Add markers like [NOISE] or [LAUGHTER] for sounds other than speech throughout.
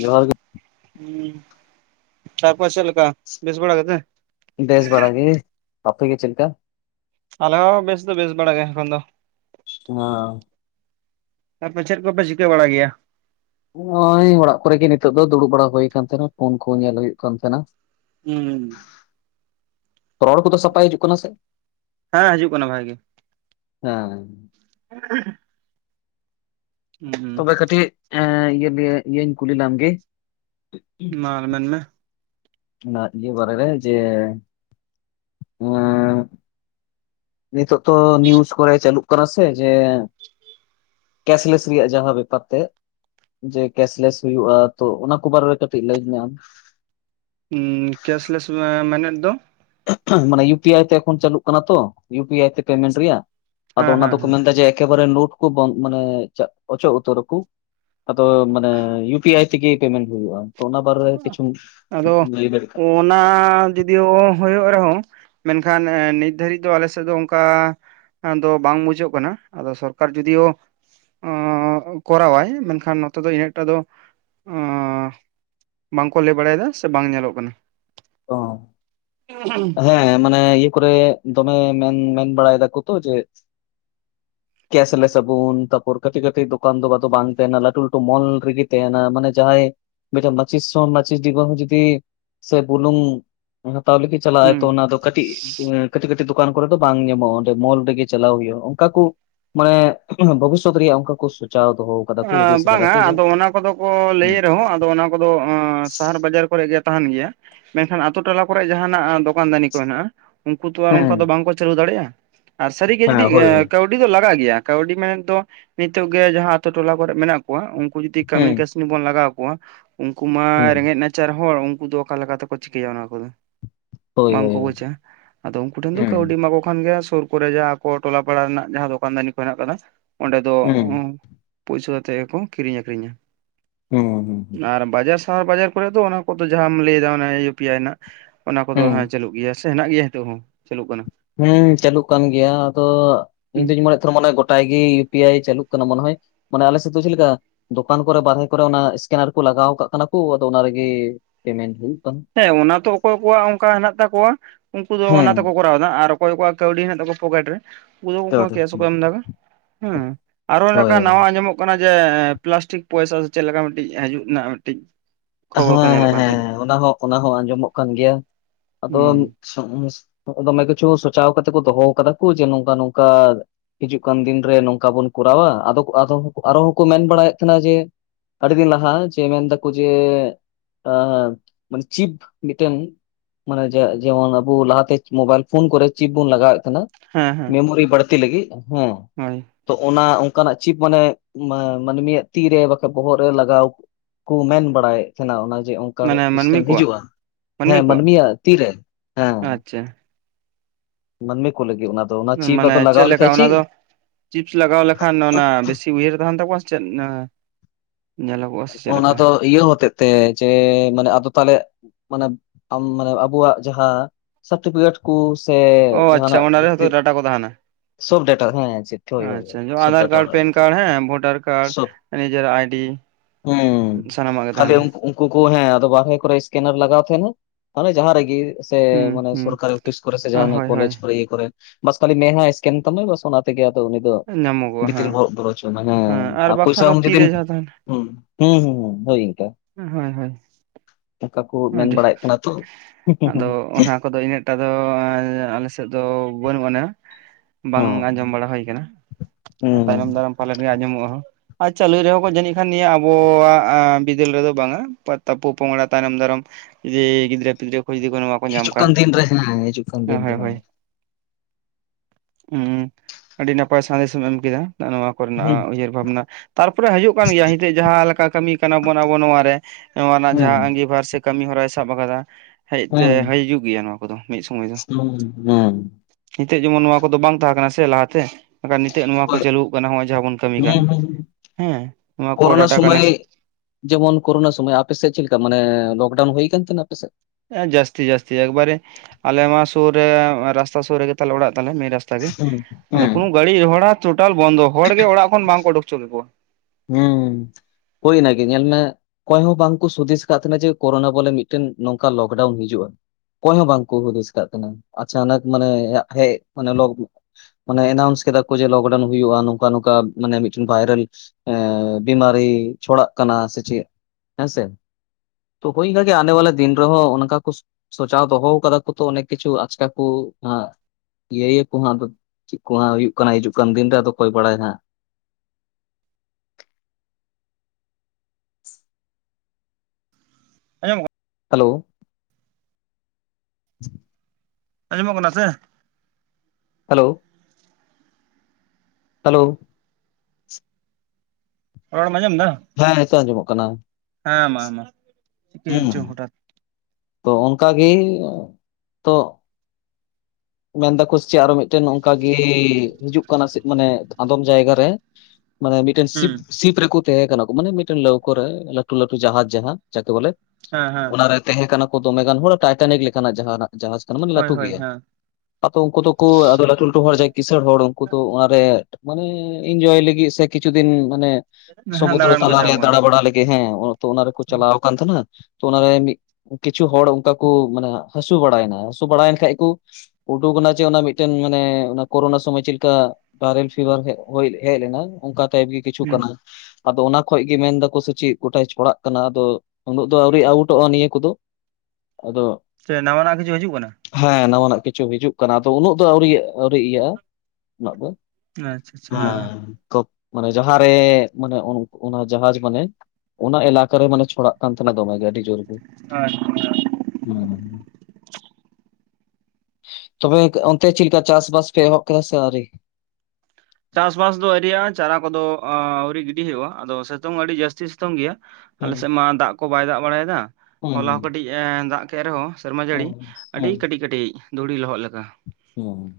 ᱡᱚᱦᱟᱨ ᱜᱮ ᱦᱩᱸ ᱛᱟᱨᱯᱚᱨᱮ ᱪᱮᱫ ᱞᱮᱠᱟ ᱵᱮᱥ ᱵᱟᱲᱟ ᱜᱮᱥᱮ? ᱵᱮᱥ ᱵᱟᱲᱟ ᱜᱮ ᱟᱯᱮ ᱜᱮ ᱪᱮᱫ ᱞᱮᱠᱟ? ᱟᱞᱮ ᱦᱚᱸ ᱵᱮᱥ ᱫᱚ ᱵᱮᱥ ᱵᱟᱲᱟ ᱜᱮ ᱮᱠᱷᱚᱱ ᱫᱚ [UNINTELLIGIBLE] ᱟᱯᱮ ᱪᱮᱫ ᱠᱚᱯᱮ ᱪᱤᱠᱟᱹ ᱵᱟᱲᱟᱭ ᱜᱮᱭᱟ? ᱱᱚᱜ-ᱚᱭ ᱚᱲᱟᱜ ᱠᱚᱨᱮ ᱜᱮ ᱱᱤᱛᱚᱜ ᱫᱚ ᱫᱩᱲᱩᱵ ᱵᱟᱲᱟ ᱦᱳᱭ ᱠᱟᱱ ᱛᱟᱦᱮᱱᱟ ᱯᱷᱳᱱ ᱠᱚ ᱧᱮᱞ ᱦᱳᱭᱳᱜ ᱠᱟᱱ ᱛᱟᱦᱮᱱᱟ ᱦᱩᱸ ᱦᱩᱸ ᱦᱩᱸ ᱨᱚᱲ ᱠᱚᱫᱚ ᱥᱟᱯᱷᱟ ᱦᱤᱡᱩᱜ ᱠᱟᱱᱟ ᱥᱮ? ᱦᱮᱸ ᱦᱤᱡᱩᱜ ᱠᱟᱱᱟ ᱵᱷᱟᱜᱮ ᱜᱮ ᱦᱮᱸ [UNINTELLIGIBLE] ᱛᱚᱵᱮ ᱠᱟᱹᱴᱤᱡ ᱮᱸᱻᱤᱭᱟᱹᱫᱤ ᱤᱭᱟᱹᱧ ᱠᱩᱞᱤ ᱞᱮᱢᱜᱮ ᱢᱟ ᱢᱮᱱᱢᱮ ᱚᱱᱟ ᱤᱭᱟᱹ ᱵᱟᱨᱮ ᱨᱮ ᱡᱮ ᱮᱸᱼᱼ ᱱᱤᱛᱚᱜ ᱛᱚ ᱱᱤᱭᱩᱥ ᱠᱚᱨᱮ ᱪᱟᱹᱞᱩᱜ ᱠᱟᱱᱟ ᱥᱮ ᱡᱮᱼᱼ ᱠᱮᱥᱞᱮᱥ ᱨᱮᱭᱟᱜ ᱡᱟᱦᱟᱸ ᱵᱮᱯᱟᱨ ᱛᱮᱜᱼᱼ ᱡᱮ ᱠᱮᱥᱼᱞᱮᱥ ᱦᱩᱭᱩᱜ-ᱟ ᱛᱚ ᱚᱱᱟ ᱠᱩ ᱵᱟᱨᱮ ᱨᱮ ᱠᱟᱹᱴᱤᱡ ᱞᱟᱹᱭ ᱢᱮ ᱟᱢ? ᱩᱸᱻ ᱠᱮᱥᱼᱞᱮᱥ ᱢᱟᱱᱮ ᱢᱮᱱᱮᱛ ᱫᱚ? ᱢᱟᱱᱮ ᱤᱭᱩ ᱯᱤ ᱟᱭ ᱛᱮ ᱮᱠᱷᱚᱱ ᱪᱟᱹᱞᱩᱜ ᱠᱟᱱᱟ ᱛᱚ ᱤᱭᱩ ᱯᱤ ᱟᱭ ᱛᱮ ᱯᱮᱢᱮᱱᱴ ᱨᱮᱭᱟᱜ᱾ ᱟᱫᱚ ᱦᱮᱸ ᱚᱱᱟ ᱦᱮᱸ ᱫᱚᱠᱚ ᱦᱮᱸ ᱢᱮᱱ ᱮᱫᱟ ᱡᱮ ᱮᱠᱮᱵᱟᱨᱮ ᱱᱳᱴ ᱠᱚ ᱵᱚᱱᱫᱽ ᱢᱟᱱᱮ ᱚᱪᱚᱜ ᱩᱛᱟᱹᱨᱟ ᱟᱠᱩ᱾ ᱟᱫᱚ ᱢᱟᱱᱮ ᱤᱭᱩ ᱯᱤ ᱟᱭ ᱛᱮᱜᱮ ᱯᱮᱢᱮᱱᱴ ᱦᱩᱭᱩᱜ-ᱟ᱾ ᱛᱚ ᱚᱱᱟ ᱵᱟᱨᱮ ᱨᱮ ᱠᱤᱪᱷᱩᱢ ᱟᱫᱚ ᱞᱟᱹᱭ‌ ᱫᱟᱹᱲᱤᱟᱜ ᱠᱷᱟᱡ᱾ ᱚᱱᱟ ᱡᱩᱫᱤᱭᱳ ᱦᱚᱭᱚᱜ ᱨᱮᱦᱚᱸ ᱢᱮᱱᱠᱷᱟᱱ ᱱᱤᱛ ᱫᱷᱟᱹᱨᱤᱡ ᱫᱚ ᱟᱞᱮ ᱥᱮᱜ ᱫᱚ ᱚᱱᱠᱟᱼᱼ ᱦᱮᱸ ᱟᱫᱚ ᱵᱟᱝ ᱵᱩᱡᱷᱟᱹᱜ ᱠᱟᱱᱟ ᱟᱫᱚ ᱥᱚᱨᱠᱟᱨ ᱡᱩᱫᱤᱭᱳ ᱚᱸ ᱻᱠᱚᱨᱟᱣᱟᱭ ᱢᱮᱱᱠᱷᱟᱱ ᱱᱚᱛᱮ ᱫᱚ ᱤᱱᱟᱹᱜᱴᱟ ᱫᱚ ᱚᱸ ᱻ ᱵᱟᱝ ᱠᱚ ᱞᱟᱹᱭ ᱵᱟᱲᱟᱭ ᱮᱫᱟ ᱥᱮ ᱵᱟᱝ ᱧᱮᱞᱚᱜ ᱠᱟᱱᱟ᱾ ᱚᱸᱻ᱾ ᱦᱩᱸ ᱦᱩᱸ᱾ ᱦᱮᱸ ᱢᱟᱱᱮ ᱤᱭᱟᱹ ᱠᱚᱨᱮ ᱫᱚᱢᱮ ᱢᱮᱱ ᱢᱮᱱ ᱵᱟᱲᱟᱭ ᱮᱫᱟ ᱠᱚ ᱛᱚ ᱡᱮᱼᱼ [UNINTELLIGIBLE] ᱠᱮᱥᱼᱞᱮᱥ ᱟᱹᱵᱩᱱ ᱛᱟᱯᱚᱨ ᱠᱟᱹᱴᱤᱡ ᱠᱟᱹᱴᱤᱡ ᱫᱚᱠᱟᱱ ᱫᱚ ᱟᱫᱚ ᱵᱟᱝ ᱛᱮᱦᱮᱱᱟ ᱞᱟᱹᱴᱩ ᱞᱟᱹᱴᱩ ᱢᱚᱞ ᱨᱮᱜᱮ ᱛᱮᱦᱮᱱᱟ ᱢᱟᱱᱮ ᱡᱟᱦᱟᱸᱭᱼᱼ ᱢᱤᱜᱴᱟᱜ ᱢᱟᱹᱪᱤᱥ ᱦᱚᱸ ᱢᱟᱹᱪᱤᱥ ᱰᱤᱵᱟᱹ ᱦᱚᱸ ᱡᱩᱫᱤ ᱥᱮ ᱵᱩᱞᱩᱝ ᱦᱟᱛᱟᱣ ᱞᱟᱹᱜᱤᱫ ᱼᱼ ᱪᱟᱞᱟᱜ-ᱟᱭ ᱦᱩᱸ ᱛᱚ ᱚᱱᱟ ᱫᱚ ᱠᱟᱹᱴᱤᱡᱼᱼ ᱚᱸᱻᱮᱸ ᱠᱟᱹᱴᱤᱡ ᱠᱟᱹᱴᱤᱡ ᱫᱚᱠᱟᱱ ᱠᱚᱨᱮ ᱫᱚ ᱵᱟᱝ ᱧᱟᱢᱚᱜ-ᱟ ᱚᱸᱰᱮ ᱢᱚᱞ ᱨᱮᱜᱮ ᱪᱟᱞᱟᱣ ᱦᱩᱭᱩᱜ-ᱟ ᱚᱱᱠᱟ ᱠᱩᱼᱼ ᱢᱟᱱᱮ ᱵᱷᱟᱹᱵᱤᱥᱚᱛ ᱨᱮᱭᱟᱜ ᱚᱱᱠᱟ ᱠᱚ ᱥᱩᱪᱟᱣ ᱫᱚᱦᱚᱣᱼᱼ ᱟ ᱵᱟᱝᱟ ᱟᱫᱚ ᱚᱱᱟ ᱠᱚᱫᱚ ᱠᱚ ᱦᱩᱸ ᱞᱟᱹᱭ ᱨᱮᱦᱚᱸ ᱟᱫᱚ ᱚᱱᱟ ᱠᱚᱫᱚ ᱚᱸᱻ ᱥᱟᱦᱟᱨ ᱵᱟᱡᱟᱨ ᱠᱚᱨᱮ ᱜᱮ ᱛᱟᱦᱮᱱ ᱜᱮᱭᱟ᱾ ᱢᱮᱱᱠᱷᱟᱱ ᱟᱛᱚ ᱴᱚᱞᱟ ᱠᱚᱨᱮ ᱡᱟᱦᱟᱸ ᱱᱟᱜ ᱫᱚᱠᱟᱱ ᱫᱟᱹᱱᱤ ᱠᱚ ᱦᱮᱱᱟᱜ-ᱟ ᱩᱱᱠᱩ ᱛᱚ ᱟᱨ ᱦᱮᱸ ᱚᱱᱠᱟ ᱫᱚ ᱵᱟᱝ ᱠᱚ ᱪᱟᱹᱞᱩ ᱫᱟᱲᱮᱜ-ᱟ᱾ ᱟᱨ ᱥᱟᱹᱨᱤ ᱜᱮ ᱦᱮᱸ ᱡᱩᱫᱤ ᱦᱳᱭ ᱦᱳᱭ ᱮᱸ ᱠᱟᱹᱣᱰᱤ ᱫᱚ ᱞᱟᱜᱟᱜ ᱜᱮᱭᱟ ᱠᱟᱹᱣᱰᱤ ᱢᱮᱱᱮᱛ ᱫᱚ ᱱᱤᱛᱚᱜ ᱜᱮ ᱡᱟᱦᱟᱸᱼᱼ ᱟᱛᱳ ᱴᱚᱞᱟ ᱠᱚᱨᱮ ᱢᱮᱱᱟᱜ ᱠᱚᱣᱟ ᱩᱱᱠᱩ ᱡᱩᱫᱤ ᱠᱟᱹᱢᱤ ᱦᱮᱸ ᱠᱟᱹᱥᱱᱤ ᱵᱚᱱ ᱞᱟᱜᱟᱣ ᱠᱚᱣᱟ ᱩᱱᱠᱩ ᱢᱟ ᱦᱮᱸ ᱨᱮᱸᱜᱮᱡ ᱱᱟᱪᱼᱼ ᱟᱨ ᱦᱚᱲ ᱩᱱᱠᱩ ᱫᱚ ᱚᱠᱟ ᱞᱮᱠᱟ ᱛᱮᱠᱚ ᱪᱤᱠᱟᱹᱭᱟ ᱚᱱᱟ ᱠᱚᱫᱚ᱾ ᱦᱳᱭ ᱵᱟᱝ ᱦᱳᱭ ᱠᱚ ᱵᱩᱡᱟ ᱟᱫᱚ ᱩᱱᱠᱩ ᱴᱷᱮᱱ ᱫᱚ ᱦᱮᱸ ᱠᱟᱹᱣᱰᱤ ᱮᱢᱟ ᱠᱚ ᱠᱷᱟᱱ ᱜᱮ ᱥᱳᱨ ᱠᱚᱨᱮ ᱡᱟᱦᱟᱸ ᱠᱚ ᱴᱚᱞᱟ ᱯᱟᱲᱟ ᱨᱮᱱᱟᱜ ᱡᱟᱦᱟᱸ ᱫᱚᱠᱟᱱ ᱫᱟᱱᱤ ᱠᱚ ᱦᱮᱱᱟᱜ ᱠᱟᱫᱟ ᱚᱸᱰᱮ ᱫᱚ ᱦᱩᱸ ᱚᱸᱼᱼ ᱯᱩᱭᱥᱟᱹ ᱟᱛᱮᱜ ᱜᱮᱠᱚ ᱠᱤᱨᱤᱧ ᱟᱹᱠᱷᱨᱤᱧᱟ ᱦᱩᱸ ᱦᱩᱸ ᱟᱨ ᱵᱟᱡᱟᱨ ᱥᱟᱼᱼ ᱦᱟᱨ ᱵᱟᱡᱟᱨ ᱠᱚᱨᱮ ᱫᱚ ᱚᱱᱟ ᱠᱚᱫᱚ ᱡᱟᱦᱟᱸᱢ ᱞᱟᱹᱭ ᱮᱫᱟ ᱚᱱᱮ ‌ ᱤᱭᱩ ᱯᱤ ᱟᱭ ᱨᱮᱱᱟᱜ ᱚᱱᱟ ᱠᱚᱫᱚ ᱦᱩᱸ ᱦᱮᱸ ᱪᱟᱹᱞᱩᱜ ᱜᱮᱭᱟ᱾ ᱥᱮ ᱦᱮᱱᱟᱜ ᱜᱮᱭᱟ ᱱᱤᱸᱛᱚᱜ ᱦᱚᱸ ᱪᱟᱹᱞᱩᱜ ᱠᱟᱱᱟ᱾ ᱦᱮᱸ ᱪᱟᱹᱞᱩᱜ ᱠᱟᱱ ᱜᱮᱭᱟ ᱟᱫᱚ ᱤᱧ ᱫᱩᱧ ᱢᱚᱱᱮᱭᱮᱫᱼᱼ ᱱᱮᱛᱟᱨ ᱢᱟᱱᱮ ᱜᱚᱴᱟ ᱜᱤ ᱤᱭᱩ ᱯᱤ ᱟᱭ ᱪᱟᱹᱞᱩᱜ ᱠᱟᱱᱟ ᱢᱚᱱᱮ ᱦᱚᱭ ᱢᱟᱱᱮ ᱟᱞᱮ ᱥᱮᱜ ᱫᱚ ᱪᱮᱜ ᱞᱮᱠᱟᱼᱼ ᱫᱚᱠᱟᱱ ᱠᱚᱨᱮ ᱵᱟᱨᱦᱮ ᱠᱚᱨᱮ ᱚᱱᱟ ᱮᱥᱠᱮᱱᱟᱨ ᱠᱚ ᱞᱟᱜᱟᱣ ᱠᱟᱜ ᱠᱟᱱᱟ ᱠᱩ ᱟᱫᱚ ᱚᱱᱟ ᱨᱮᱜᱮᱼᱼ ᱯᱮᱢᱮᱱᱴ ᱦᱩᱭᱩᱜ ᱠᱟᱱᱟ᱾ ᱦᱮᱸ ᱚᱱᱟ ᱛᱚ ᱚᱠᱚᱭ ᱠᱚᱣᱟᱜ ᱚᱱᱠᱟ ᱦᱮᱱᱟᱜ ᱛᱟᱠᱚᱣᱟ ᱩᱱᱠᱩ ᱫᱚ ᱚᱱᱟ ᱦᱮᱸ ᱛᱮᱠᱚ ᱠᱚᱼᱼ ᱠᱚᱨᱟᱣ ᱮᱫᱟ ᱟᱨ ᱚᱠᱚᱭ ᱠᱚᱣᱟᱜ ᱠᱟᱹᱣᱰᱤ ᱦᱮᱱᱟᱜ ᱛᱟᱠᱚᱣᱟ ᱯᱚᱠᱮᱴ ᱨᱮᱼᱼ ᱩᱱᱠᱩ ᱫᱚ ᱠᱚ ᱠᱟᱹᱣᱰᱤ ᱠᱮᱥ ᱦᱚᱸᱠᱚ ᱮᱢ ᱮᱫᱟ ᱠᱚ ᱦᱮᱸ ᱟᱨᱚ ᱱᱟᱦᱟᱜ ᱦᱳᱭ ᱠᱷᱟᱱ ᱱᱟᱣᱟ ᱟᱸᱡᱚᱢᱚᱜᱼᱼ ᱠᱟᱱᱟ ᱡᱮ ᱯᱞᱟᱥᱴᱤᱠ ᱯᱚᱭᱥᱟ ᱥᱮ ᱪᱮᱫ ᱞᱮᱠᱟ ᱢᱤᱫᱴᱤᱡ ᱦᱟᱹᱡᱩᱜ ᱨᱮᱱᱟᱜ ᱢᱤᱫᱴᱤᱡᱼᱼ ᱦᱮᱸ ᱦᱮᱸ ᱦᱮᱸ ᱚᱱᱟ ᱦᱚᱸ ᱚᱱᱟ ᱦᱚᱸ ᱟᱸᱡᱚᱢᱚᱜ ᱠᱟᱱ ᱜᱮᱭᱟ ᱟᱫᱚᱼᱼ ᱦᱩᱸ ᱥᱚᱢ ᱮᱥ ᱚ ᱫᱚᱢᱮ ᱠᱤᱪᱷᱩ ᱥᱚᱪᱟᱣ ᱠᱟᱛᱮᱜ ᱠᱚ ᱫᱚᱦᱚᱣ ᱟᱠᱟᱫᱟ ᱠᱩ ᱡᱮ ᱱᱚᱝᱠᱟ ᱱᱚᱝᱠᱟᱼᱼ ᱦᱤᱡᱩᱜ ᱠᱟᱱ ᱫᱤᱱ ᱨᱮ ᱱᱚᱝᱠᱟ ᱵᱚᱱ ᱠᱚᱨᱟᱣᱟ ᱟᱫᱚ ᱠᱚ ᱟᱫᱚ ᱟᱨᱚ ᱦᱚᱸᱠᱚ ᱢᱮᱱ ᱵᱟᱲᱟᱭᱮᱜ ᱛᱟᱦᱮᱱᱟ ᱡᱮᱼᱼ ᱟᱹᱰᱤ ᱫᱤᱱ ᱞᱟᱦᱟ ᱢᱮᱱ ᱫᱟ ᱠᱩ ᱡᱮᱼᱼ ᱮᱜ ᱟᱨ ᱢᱟᱱᱮ ᱪᱤᱯ ᱢᱤᱫᱴᱮᱱᱼᱼ ᱢᱟᱱᱮ ᱡᱮ ᱡᱮᱢᱚᱱ ᱟᱹᱵᱩ ᱞᱟᱦᱟ ᱛᱮ ᱢᱳᱵᱟᱭᱤᱞ ᱯᱷᱩᱱ ᱠᱚᱨᱮ ᱪᱤᱯ ᱵᱩᱱ ᱞᱟᱜᱟᱣᱮᱜ ᱛᱮᱦᱮᱱᱟ᱾ ᱢᱮᱢᱳᱨᱤ ᱵᱟᱹᱲᱛᱤ ᱞᱟᱹᱜᱤᱫ ᱦᱮᱸ᱾ ᱦᱚᱭ᱾ ᱛᱚ ᱚᱱᱟ ᱚᱱᱠᱟ ᱱᱟᱜ ᱪᱤᱯ ᱢᱟᱱᱮ ᱢᱟ ᱢᱟᱱᱢᱤ ᱭᱟᱜ ᱛᱤ ᱨᱮ ᱵᱟᱠᱷᱟᱡ ᱵᱚᱦᱚᱜ ᱨᱮ ᱞᱟᱜᱟᱣᱼᱼ ᱠᱩ ᱢᱮᱱ ᱵᱟᱲᱟᱭᱮᱜ ᱛᱮᱦᱮᱱᱟ ᱚᱱᱟ ᱡᱮᱼᱼ ᱚᱱᱠᱟ ᱢᱟᱱᱮ ᱢᱟᱹᱱᱢᱤ ᱥᱤᱥᱴᱮᱢ ᱠᱚᱣᱟᱜ ᱦᱤᱡᱩᱜ-ᱟ ᱦᱮᱸ ᱢᱟᱹᱱᱢᱤ ᱟᱜ ᱛᱤᱨᱮ, ᱦᱮᱸ᱾ ᱟᱪᱪᱷᱟ ᱢᱟᱹᱱᱢᱤ ᱠᱚ ᱞᱟᱹᱜᱤᱫ ᱚᱱᱟᱼᱼ ᱢᱟᱱᱮ ᱪᱮᱫ ᱞᱮᱠᱟ ᱚᱱᱟ ᱫᱚ? ᱪᱤᱯᱥ ᱞᱟᱜᱟᱣ ᱞᱮᱠᱷᱟᱱ ᱚᱱᱟ ᱵᱮᱥᱤ ᱩᱭᱦᱟᱹᱨ ᱛᱟᱦᱮᱱ ᱛᱟᱠᱚᱣᱟ᱾ ᱪᱮᱫ ᱮᱸ ᱧᱮᱞᱚᱜᱚᱜᱼᱟ ᱥᱮ ᱪᱮᱫ ᱚᱱᱟ ᱞᱮᱠᱟ? ᱫᱚ ᱤᱭᱟᱹ ᱦᱚᱛᱮᱫ ᱛᱮ᱾ ᱡᱮ ᱢᱟᱱᱮ ᱟᱫᱚ ᱛᱟᱦᱟᱞᱮ ᱼᱼ ᱢᱟᱱᱮ ᱟᱢ ᱢᱟᱱᱮ ᱟᱵᱚᱣᱟᱜ ᱡᱟᱦᱟ ᱥᱟᱨᱴᱤᱯᱷᱤᱠᱮᱴ᱾ ᱠᱚ ᱥᱮ ᱚ ᱟᱪᱪᱷᱟ ᱡᱟᱦᱟᱱᱟᱜ ᱚᱱᱟᱨᱮ ᱦᱚᱭᱛᱳ ᱰᱟᱴᱟ ᱠᱚ ᱛᱟᱦᱮᱱᱟ [INAUDIBLE] ᱥᱩᱵᱷ [UNINTELLIGIBLE] ᱰᱟᱴᱟ ᱦᱮᱸ ᱪᱮᱫ ᱞᱮᱠᱟ ᱦᱩᱭᱩᱜ ᱜᱮᱭᱟ ᱟᱪᱪᱷᱟ ᱥᱩᱵᱷ [UNINTELLIGIBLE] ᱟᱫᱷᱟᱨ ᱰᱟᱴᱟ ᱠᱟᱨᱰ ᱚᱱᱟ ᱯᱮᱱ ᱨᱮᱜᱮ ᱠᱟᱨᱰ ᱪᱟᱞᱟᱜᱼᱟ ᱦᱮᱸ ᱵᱷᱳᱴᱟᱨ ᱠᱟᱨᱰ ᱥᱩᱵᱷ [UNINTELLIGIBLE] ᱱᱤᱡᱮᱨᱟᱜ ᱟᱭᱰᱤ ᱥᱟᱱᱟᱢᱟᱜ ᱜᱮ ᱛᱟᱦᱮᱱᱟ। ᱠᱩ ᱠᱚ ᱦᱮᱸ ᱟᱫᱚ ᱵᱟᱨᱦᱮ ᱠᱚᱨᱮ ᱥᱠᱮᱱᱟᱨ ᱞᱟᱜᱟᱣ ᱛᱟᱦᱮᱸᱱᱟ᱾ ᱟᱨ ᱡᱟᱦᱟᱸ ᱨᱮᱜᱮ ᱼᱼ ᱥᱮ ᱦᱩᱸ ᱢᱟᱱᱮ ᱦᱩᱸ ᱥᱚᱨᱠᱟᱨᱤ ᱚᱯᱷᱤᱥ ᱠᱚᱨᱮ ᱥᱮ ᱡᱟᱦᱟᱱ ᱦᱳᱭ ᱦᱳᱭ ᱠᱚᱞᱮᱡᱽ ᱠᱚᱨᱮ ᱤᱭᱟᱹ ᱠᱚᱨᱮ ᱵᱟᱥ ᱠᱷᱟᱞᱤ ᱢᱮᱫ ᱦᱟᱸᱜ ᱥᱠᱮᱱ ᱛᱟᱢᱟᱭ ᱵᱟᱥ ᱚᱱᱟ ᱼᱼ ᱛᱮᱜᱮ ᱟᱫᱚ ᱩᱱᱤ ᱫᱚ ᱧᱟᱢᱚᱜᱚᱜᱼᱟ ᱵᱷᱤᱛᱤᱨ ᱦᱮᱸ ᱵᱚ ᱵᱚᱞᱚ ᱦᱚᱪᱚ ᱟᱢᱟᱭ᱾ ᱦᱮᱸ ᱟᱨ ᱵᱟᱠᱷᱟᱱ ᱯᱚᱭᱥᱟ ᱫᱚ ᱦᱚᱸ ᱛᱤᱨᱮ ᱡᱩᱫᱤᱢ ᱼᱼ ᱡᱟᱦᱟᱸ ᱛᱟᱦᱮᱱᱟ ᱦᱩᱸ ᱦᱩᱸ ᱦᱩᱸ ᱦᱩᱸ ᱵᱷᱟᱜᱤ [INAUDIBLE] ᱜᱮ ᱛᱚ। ᱦᱳᱭ ᱦᱳᱭ ᱚᱱᱠᱟ ᱠᱚ ᱢᱮᱱ ᱟᱹᱰᱤ ᱵᱟᱲᱟᱭᱮᱫ ᱛᱟᱦᱮᱱᱟ ᱛᱚ। ᱟᱫᱚ ᱚᱱᱟ ᱠᱚᱫᱚ ᱤᱱᱟᱹᱜᱴᱟ ᱫᱚ ᱟᱞᱮᱥᱮᱫ ᱫᱚ ᱵᱟᱹᱱᱩᱜ ᱟᱱᱟ। ᱵᱟᱝ ᱦᱚᱸ ᱟᱸᱡᱚᱢ ᱵᱟᱲᱟ ᱦᱩᱭ ᱟᱠᱟᱱᱟ ᱟᱨ ᱦᱩᱸ ᱛᱟᱭᱚᱢᱱ ᱫᱟᱨᱟᱢ ᱯᱟᱞᱮᱱ ᱜᱮ ᱟᱸᱡᱚᱢᱚᱜ ᱦᱟᱸᱜ। ᱟᱪᱪᱷᱟ ᱞᱟᱹᱭ ᱨᱮᱦᱚᱸ ᱠᱚ ᱡᱟᱹᱱᱤᱡ ᱠᱷᱟᱱ ᱱᱤᱭᱟᱹ ᱟᱵᱚᱣᱟᱜ ᱵᱤᱫᱟᱹᱞ ᱨᱮᱫᱚ ᱵᱟᱝ ᱟ᱾ ᱯᱟ ᱛᱟᱯᱩ ᱯᱚᱝᱲᱟ ᱛᱟᱭᱱᱚᱢ ᱫᱟᱨᱚᱢ ᱼᱼ ᱡᱮ ᱜᱤᱫᱽᱨᱟᱹ ᱯᱚᱫᱽᱨᱟᱹ ᱠᱚ ᱡᱩᱫᱤ ᱠᱚ ᱱᱚᱣᱟ ᱼᱼ ᱦᱤᱡᱩᱜ ᱠᱟᱱ ᱫᱤᱱ ᱨᱮ ᱦᱮᱸ ᱦᱤᱡᱩᱜ ᱠᱟᱱ ᱫᱤᱱ ᱨᱮ ᱦᱮᱸ। ᱩᱸᱻ ᱟᱹᱰᱤ ᱱᱟᱯᱟᱭ ᱥᱟᱸᱫᱮᱥ ᱮᱢ ᱠᱮᱫᱟ ᱱᱚᱜ-ᱚ ᱱᱚᱣᱟ। ᱦᱩᱸ ᱠᱚᱨᱮᱱᱟᱜ ᱩᱭᱦᱟᱹᱨ ᱵᱷᱟᱵᱱᱟ ᱛᱟᱨᱯᱚᱨᱮ ᱦᱟᱡᱩᱜ ᱠᱟᱱ ᱜᱮᱭᱟ ᱦᱤᱛᱚᱜ ᱡᱟᱦᱟᱸ ᱞᱮᱠᱟ ᱠᱟᱹᱢᱤ ᱠᱟᱱᱟ ᱵᱚᱱ ᱟᱵᱚ ᱱᱚᱣᱟ ᱨᱮ। ᱱᱚᱣᱟ ᱨᱮᱱᱟᱜ ᱦᱩᱸ ᱡᱟᱦᱟᱸ ᱟᱸᱜᱤᱵᱷᱟᱨ ᱥᱮ ᱠᱟᱹᱢᱤ ᱦᱚᱨᱟᱭ ᱥᱟᱵ ᱟᱠᱟᱫᱟ। ᱦᱮᱡ ᱦᱩᱸ ᱛᱮ ᱦᱩᱸ ᱦᱟᱡᱩᱜ ᱜᱮᱭᱟ ᱱᱚᱣᱟ ᱠᱚᱫᱚ ᱢᱤᱫ ᱥᱚᱢᱚᱭ ᱫᱚ। ᱦᱩᱸ ᱱᱤᱛᱚᱜ ᱡᱮᱢᱚᱱ ᱱᱚᱣᱟ ᱠᱚᱫᱚ ᱵᱟᱝ ᱛᱟᱦᱮᱸ ᱠᱟᱱᱟ ᱥᱮ ᱞᱟᱦᱟᱛᱮ। ᱢᱮᱱᱠᱷᱟᱱ ᱱᱤᱛᱚᱜ ᱱᱚᱣᱟ ᱠᱚ ᱪᱟᱹᱞᱩ ᱠᱟᱱᱟ ᱱᱚᱜᱚᱭ ᱡᱟᱦᱟᱸ ᱵᱚᱱ ᱠᱟᱹᱢᱤ ᱠᱟᱱ᱾ ᱦᱩᱸ ᱦᱩᱸ ᱦᱮᱸ ᱱᱚᱣᱟ ᱠᱚ ᱠᱳᱨᱳᱱᱟ ᱰᱟᱴᱟ ᱠᱟᱱᱮᱠᱥ ᱥᱚᱢᱚᱭ ᱼᱼ ᱡᱮᱢᱚᱱ ᱠᱚᱨᱳᱱᱟ ᱥᱚᱢᱚᱭ ᱟᱯᱮᱥᱮᱫ ᱪᱮᱫ ᱞᱮᱠᱟ ᱢᱟᱱᱮ ᱞᱚᱠᱰᱟᱣᱩᱱ ᱦᱩᱭ ᱠᱟᱱ ᱛᱟᱦᱮᱱᱟ ᱟᱯᱮᱥᱮᱫ? ᱮᱸ ᱡᱟᱹᱥᱛᱤ ᱡᱟᱹᱥᱛᱤ ᱮᱠᱵᱟᱨᱮ ᱟᱞᱮ ᱢᱟ ᱥᱩᱨ ᱨᱮ ᱨᱟᱥᱛᱟ ᱥᱩᱨ ᱨᱮ ᱜᱮ ᱚᱲᱟᱜ ᱛᱟᱞᱮ ᱢᱮᱱ ᱨᱟᱥᱛᱟ। [INAUDIBLE] ᱛᱟᱜᱮ ᱦᱩᱸ ᱟᱫᱚ ᱦᱩᱸ ᱠᱳᱱᱳ ᱜᱟᱹᱲᱤ ᱨᱷᱚᱲᱟ ᱴᱳᱴᱟᱞ ᱵᱚᱱᱫᱚ ᱦᱚᱲ ᱜᱮ ᱚᱲᱟᱜ ᱠᱷᱚᱱ ᱵᱟᱝᱠᱚ ᱚᱰᱚᱠᱪᱚ ᱠᱮᱠᱚᱣᱟ। ᱦᱩᱸ ᱦᱚᱭ ᱚᱱᱟ ᱜᱮ ᱧᱮᱞ ᱢᱮ᱾ ᱚᱠᱚᱭ ᱦᱚᱸ ᱵᱟᱝ ᱠᱚ ᱥᱩᱫᱤᱥ ᱠᱟᱜ ᱛᱟᱦᱮᱸᱱᱟ ᱡᱮ ᱠᱳᱨᱳᱱᱟ ᱵᱚᱞᱮ ᱢᱤᱫᱴᱮᱱ ᱱᱚᱝᱠᱟ ᱞᱚᱠᱰᱟᱣᱩᱱ ᱦᱤᱡᱩᱜᱼᱟ। ᱚᱠᱚᱭ ᱦᱚᱸ ᱵᱟᱝ ᱠᱚ ᱦᱩᱫᱤᱥ ᱟᱠᱟᱜ ᱛᱟᱦᱮᱸᱱᱟ ᱟᱪᱟᱱᱟᱠ ᱢᱟᱱᱮ ᱦᱮᱡ ᱢᱟᱱᱮ ᱞᱚᱠ ᱼᱼ ᱢᱟᱱᱮ ᱮᱱᱟᱣᱩᱱᱥ ᱠᱮᱫᱟ ᱠᱚ ᱡᱮ ᱞᱚᱠᱰᱟᱣᱩᱱ ᱦᱩᱭᱩᱜᱼᱟ ᱱᱚᱝᱠᱟ ᱱᱚᱝᱠᱟ ᱢᱟᱱᱮ ᱢᱤᱫᱴᱮᱱ ᱵᱷᱟᱭᱨᱟᱞ ᱼᱼ ᱵᱤᱢᱟᱨᱤ ᱪᱷᱚᱲᱟᱜ ᱠᱟᱱᱟ ᱥᱮ ᱪᱮᱫ ᱦᱮᱸᱥᱮ। ᱛᱚ ᱦᱩᱭ ᱫᱟᱲᱮᱭᱟᱼᱟ ᱟᱱᱮ ᱵᱟᱞᱟ ᱫᱤᱱ ᱨᱮᱦᱚ ᱚᱱᱠᱟ ᱠᱚ ᱼᱼ ᱥᱚᱡᱟᱣ ᱫᱚᱦᱚ ᱠᱟᱫᱟ ᱠᱚ ᱛᱚ ᱚᱱᱮᱠ ᱠᱤᱪᱷᱩ ᱟᱪᱠᱟ ᱠᱚ ᱦᱟᱸᱜ। ᱤᱭᱟᱹ ᱭᱟ ᱠᱚ ᱦᱟᱸᱜ ᱟᱫᱚ ᱪᱮᱫ ᱠᱚ ᱦᱟᱸᱜ ᱦᱩᱭᱩᱜ ᱠᱟᱱᱟ ᱦᱤᱡᱩᱜ ᱠᱟᱱ ᱫᱤᱱᱨᱮ ᱟᱫᱚ ᱚᱠᱚᱭ ᱵᱟᱲᱟᱭᱟ ᱦᱟᱸᱜ। ᱟ [INAUDIBLE] ᱦᱮᱞᱳ [INAUDIBLE] ᱟᱸᱡᱚᱢᱚᱜ ᱠᱟᱱᱟ ᱥᱮ ᱦᱮᱞᱳ ᱦᱮᱞᱳ ᱨᱚᱲ ᱮᱢ ᱟᱸᱡᱚᱢ ᱫᱟ? ᱦᱮᱸ ᱱᱤᱛᱚᱜ ᱟᱸᱡᱚᱢᱚᱜ ᱠᱟᱱᱟ। ᱦᱮᱸ ᱢᱟ ᱢᱟ ᱦᱮᱸ ᱪᱤᱠᱟᱹᱭᱮᱱ ᱪᱚ ᱦᱚᱴᱟᱛ ᱛᱚ ᱚᱱᱠᱟᱜᱮ ᱛᱚᱜ ᱢᱮᱱ ᱫᱟᱠᱚ ᱪᱮᱫ ᱟᱨᱚ ᱢᱤᱫᱴᱮᱱ ᱚᱱᱠᱟᱜᱮ ᱦᱤᱡᱩᱜ ᱠᱟᱱᱟ ᱥᱮ ᱪᱮᱫ ᱢᱟᱱᱮ ᱟᱫᱚᱢ ᱡᱟᱭᱜᱟ ᱨᱮ। ᱢᱟᱱᱮ ᱢᱤᱫᱴᱮᱱ ᱥᱤᱯ ᱦᱩᱸ ᱥᱤᱯ ᱨᱮᱠᱚ ᱛᱟᱦᱮᱸ ᱠᱟᱱᱟ ᱠᱚ ᱢᱟᱱᱮ ᱢᱤᱫᱴᱮᱱ ᱞᱟᱹᱣᱠᱟᱹ ᱨᱮ ᱞᱟᱹᱴᱩ ᱞᱟᱹᱴᱩ ᱡᱟᱦᱟᱡᱽ ᱡᱟᱦᱟᱸ ᱡᱟᱠᱮ ᱵᱚᱞᱮ। ᱦᱮᱸ ᱦᱮᱸ ᱚᱱᱟᱨᱮ ᱛᱟᱦᱮᱸ ᱠᱟᱱᱟ ᱠᱚ ᱫᱚᱢᱮᱜᱟᱱ ᱦᱚᱲ ᱴᱟᱭᱴᱟᱱᱤᱠ ᱞᱮᱠᱟᱱᱟᱜ ᱡᱟᱦᱱᱟᱜ ᱡᱟᱦᱟᱡ ᱠᱟᱱᱟ ᱢᱟᱱᱮ ᱦᱳᱭ ᱞᱟᱹᱴᱩ ᱦᱳᱭ ᱜᱮᱭᱟ। ᱦᱮᱸ ᱟᱫᱚ ᱩᱱᱠᱩ ᱫᱚᱠᱚ ᱟᱫᱚ ᱞᱟᱹᱴᱩ ᱞᱟᱹᱴᱩ ᱦᱚᱲ ᱡᱟᱦᱟᱭ ᱠᱤᱥᱟᱹᱬ ᱦᱚᱲ ᱩᱱᱠᱩ ᱫᱚ ᱚᱱᱟᱮ ᱼᱼ ᱢᱟᱱᱮ ᱮᱧᱡᱚᱭ ᱞᱟᱹᱜᱤᱫ ᱥᱮ ᱠᱤᱪᱷᱩ ᱫᱤᱱ ᱢᱟᱱᱮ ᱼᱼ ᱦᱮᱸ ᱥᱚᱢᱩᱫᱨᱚ ᱫᱟᱬᱟᱱ ᱠᱚ ᱛᱟᱞᱟᱨᱮ ᱪᱟᱣ ᱠᱟᱱᱟ ᱫᱟᱬᱟ ᱵᱟᱲᱟ ᱞᱮᱜᱮ ᱦᱮᱸ ᱚ ᱛᱚ ᱚᱱᱟ ᱨᱮᱠᱚ ᱪᱟᱞᱟᱣ ᱟᱠᱟᱱ ᱛᱟᱦᱮᱱᱟ᱾ ᱛᱚ ᱚᱱᱟᱨᱮ ᱢᱤᱫ ᱠᱤᱪᱷᱩ ᱦᱚᱲ ᱚᱱᱠᱟ ᱠᱚ ᱢᱟᱱᱮ ᱦᱟᱹᱥᱩ ᱵᱟᱲᱟᱭᱮᱱᱟ ᱦᱟᱹᱥᱩ ᱵᱟᱲᱟᱭᱮᱱ ᱠᱷᱟᱡ ᱠᱚ ᱩᱰᱩᱠ ᱱᱟ ᱪᱮ ᱚᱱᱟ ᱢᱤᱫᱴᱮᱱ ᱢᱟᱱᱮ ᱚᱱᱟ ᱠᱳᱨᱳᱱᱟ ᱥᱚᱢᱚᱭ ᱪᱮᱫ ᱞᱮᱠᱟ? ᱵᱷᱟᱭᱨᱮᱟᱞ ᱯᱷᱤᱵᱷᱟᱨ ᱦᱮᱡ ᱦᱩᱭ ᱦᱮᱡ ᱞᱮᱱᱟ ᱚᱱᱠᱟ ᱛᱮ ᱜᱮ ᱠᱤᱪᱷᱩ ᱦᱩᱸ ᱠᱟᱱᱟ᱾ ᱟᱫᱚ ᱚᱱᱟ ᱠᱷᱚᱡ ᱜᱮ ᱢᱮᱱ ᱫᱟᱠᱚ ᱥᱮ ᱪᱮᱫ ᱜᱚᱴᱟᱭ ᱪᱷᱚᱲᱟᱜ ᱠᱟᱱᱟ, ᱟᱫᱚ ᱩᱱᱟᱹᱜ ᱫᱚ ᱟᱹᱣᱨᱤ ᱟᱣᱩᱴᱚᱜᱼᱟ ᱱᱤᱭᱟᱹ ᱠᱚᱫᱚ, ᱟᱫᱚ ᱥᱮ ᱱᱟᱣᱟᱱᱟᱜ ᱠᱤᱪᱷᱩ ᱦᱤᱡᱩᱜ ᱠᱟᱱᱟ? ᱦᱮᱸ ᱱᱟᱣᱟᱱᱟᱜ ᱠᱤᱪᱷᱩ ᱦᱤᱡᱩᱜ ᱠᱟᱱᱟ ᱟᱫᱚ ᱩᱱᱟᱹᱜ ᱫᱚ ᱟᱹᱣᱨᱤ ᱟᱹᱣᱨᱤ ᱤᱭᱟᱹᱜ-ᱟ ᱩᱱᱟᱹᱜ ᱫᱚ᱾ ᱟᱪᱪᱷᱟ ᱟᱪᱪᱷᱟ ᱦᱮᱸ ᱦᱟᱸ ᱠᱚᱠ ᱢᱟᱱᱮ ᱡᱟᱦᱟᱸᱡ ᱢᱟᱱᱮ ᱚ ᱚᱱᱟ ᱡᱟᱦᱟᱡ ᱢᱟᱱᱮ, ᱚᱱᱟ ᱮᱞᱟᱠᱟᱨᱮ ᱢᱟᱱᱮ ᱪᱷᱚᱲᱟᱜ ᱠᱟᱱ ᱛᱟᱦᱮᱱᱟ ᱫᱚᱢᱮ ᱜᱮ ᱟᱹᱰᱤ ᱡᱳᱨ ᱜᱮ᱾ ᱟᱪᱪᱷᱟ ᱦᱩᱸᱻ ᱛᱚᱵᱮ ᱚᱱᱛᱮ ᱪᱮᱫᱠᱟ ᱪᱟᱥᱵᱟᱥ ᱯᱮ ᱮᱦᱚᱵ ᱠᱮᱫᱟ ᱥᱮ ᱟᱹᱣᱨᱤ? ᱪᱟᱥᱵᱟᱥ ᱫᱚ ᱟᱹᱣᱨᱤᱭᱟᱜ-ᱟ ᱪᱟᱨᱟ ᱠᱚᱫᱚ ᱟᱹᱣᱨᱤ ᱜᱤᱰᱤ ᱦᱩᱭᱩᱜ-ᱟ, ᱟᱫᱚ ᱥᱤᱛᱩᱝ ᱟᱹᱰᱤ ᱡᱟᱹᱥᱛᱤ ᱥᱤᱛᱩᱝ ᱜᱮᱭᱟ᱾ ᱦᱩᱸ ᱟᱞᱮᱥᱮᱫ ᱢᱟ ᱫᱟᱜ ᱠᱚ ᱵᱟᱭ ᱫᱟᱜ ᱵᱟᱲᱟᱭᱮᱫᱟ, ᱦᱩᱸ ᱦᱚᱞᱟ ᱦᱚᱸ ᱠᱟᱹᱴᱤᱡ ᱮᱸ ᱫᱟᱜ ᱠᱮᱫ ᱨᱮᱦᱚᱸ, ᱥᱮᱨᱢᱟ ᱡᱟᱹᱲᱤ, ᱦᱩᱸ ᱟᱹᱰᱤ ᱦᱩᱸ ᱠᱟᱹᱴᱤᱡ ᱠᱟᱹᱴᱤᱡ ᱫᱷᱩᱲᱤ ᱞᱚᱦᱚᱫ ᱞᱮᱠᱟ᱾ ᱦᱩᱸᱻ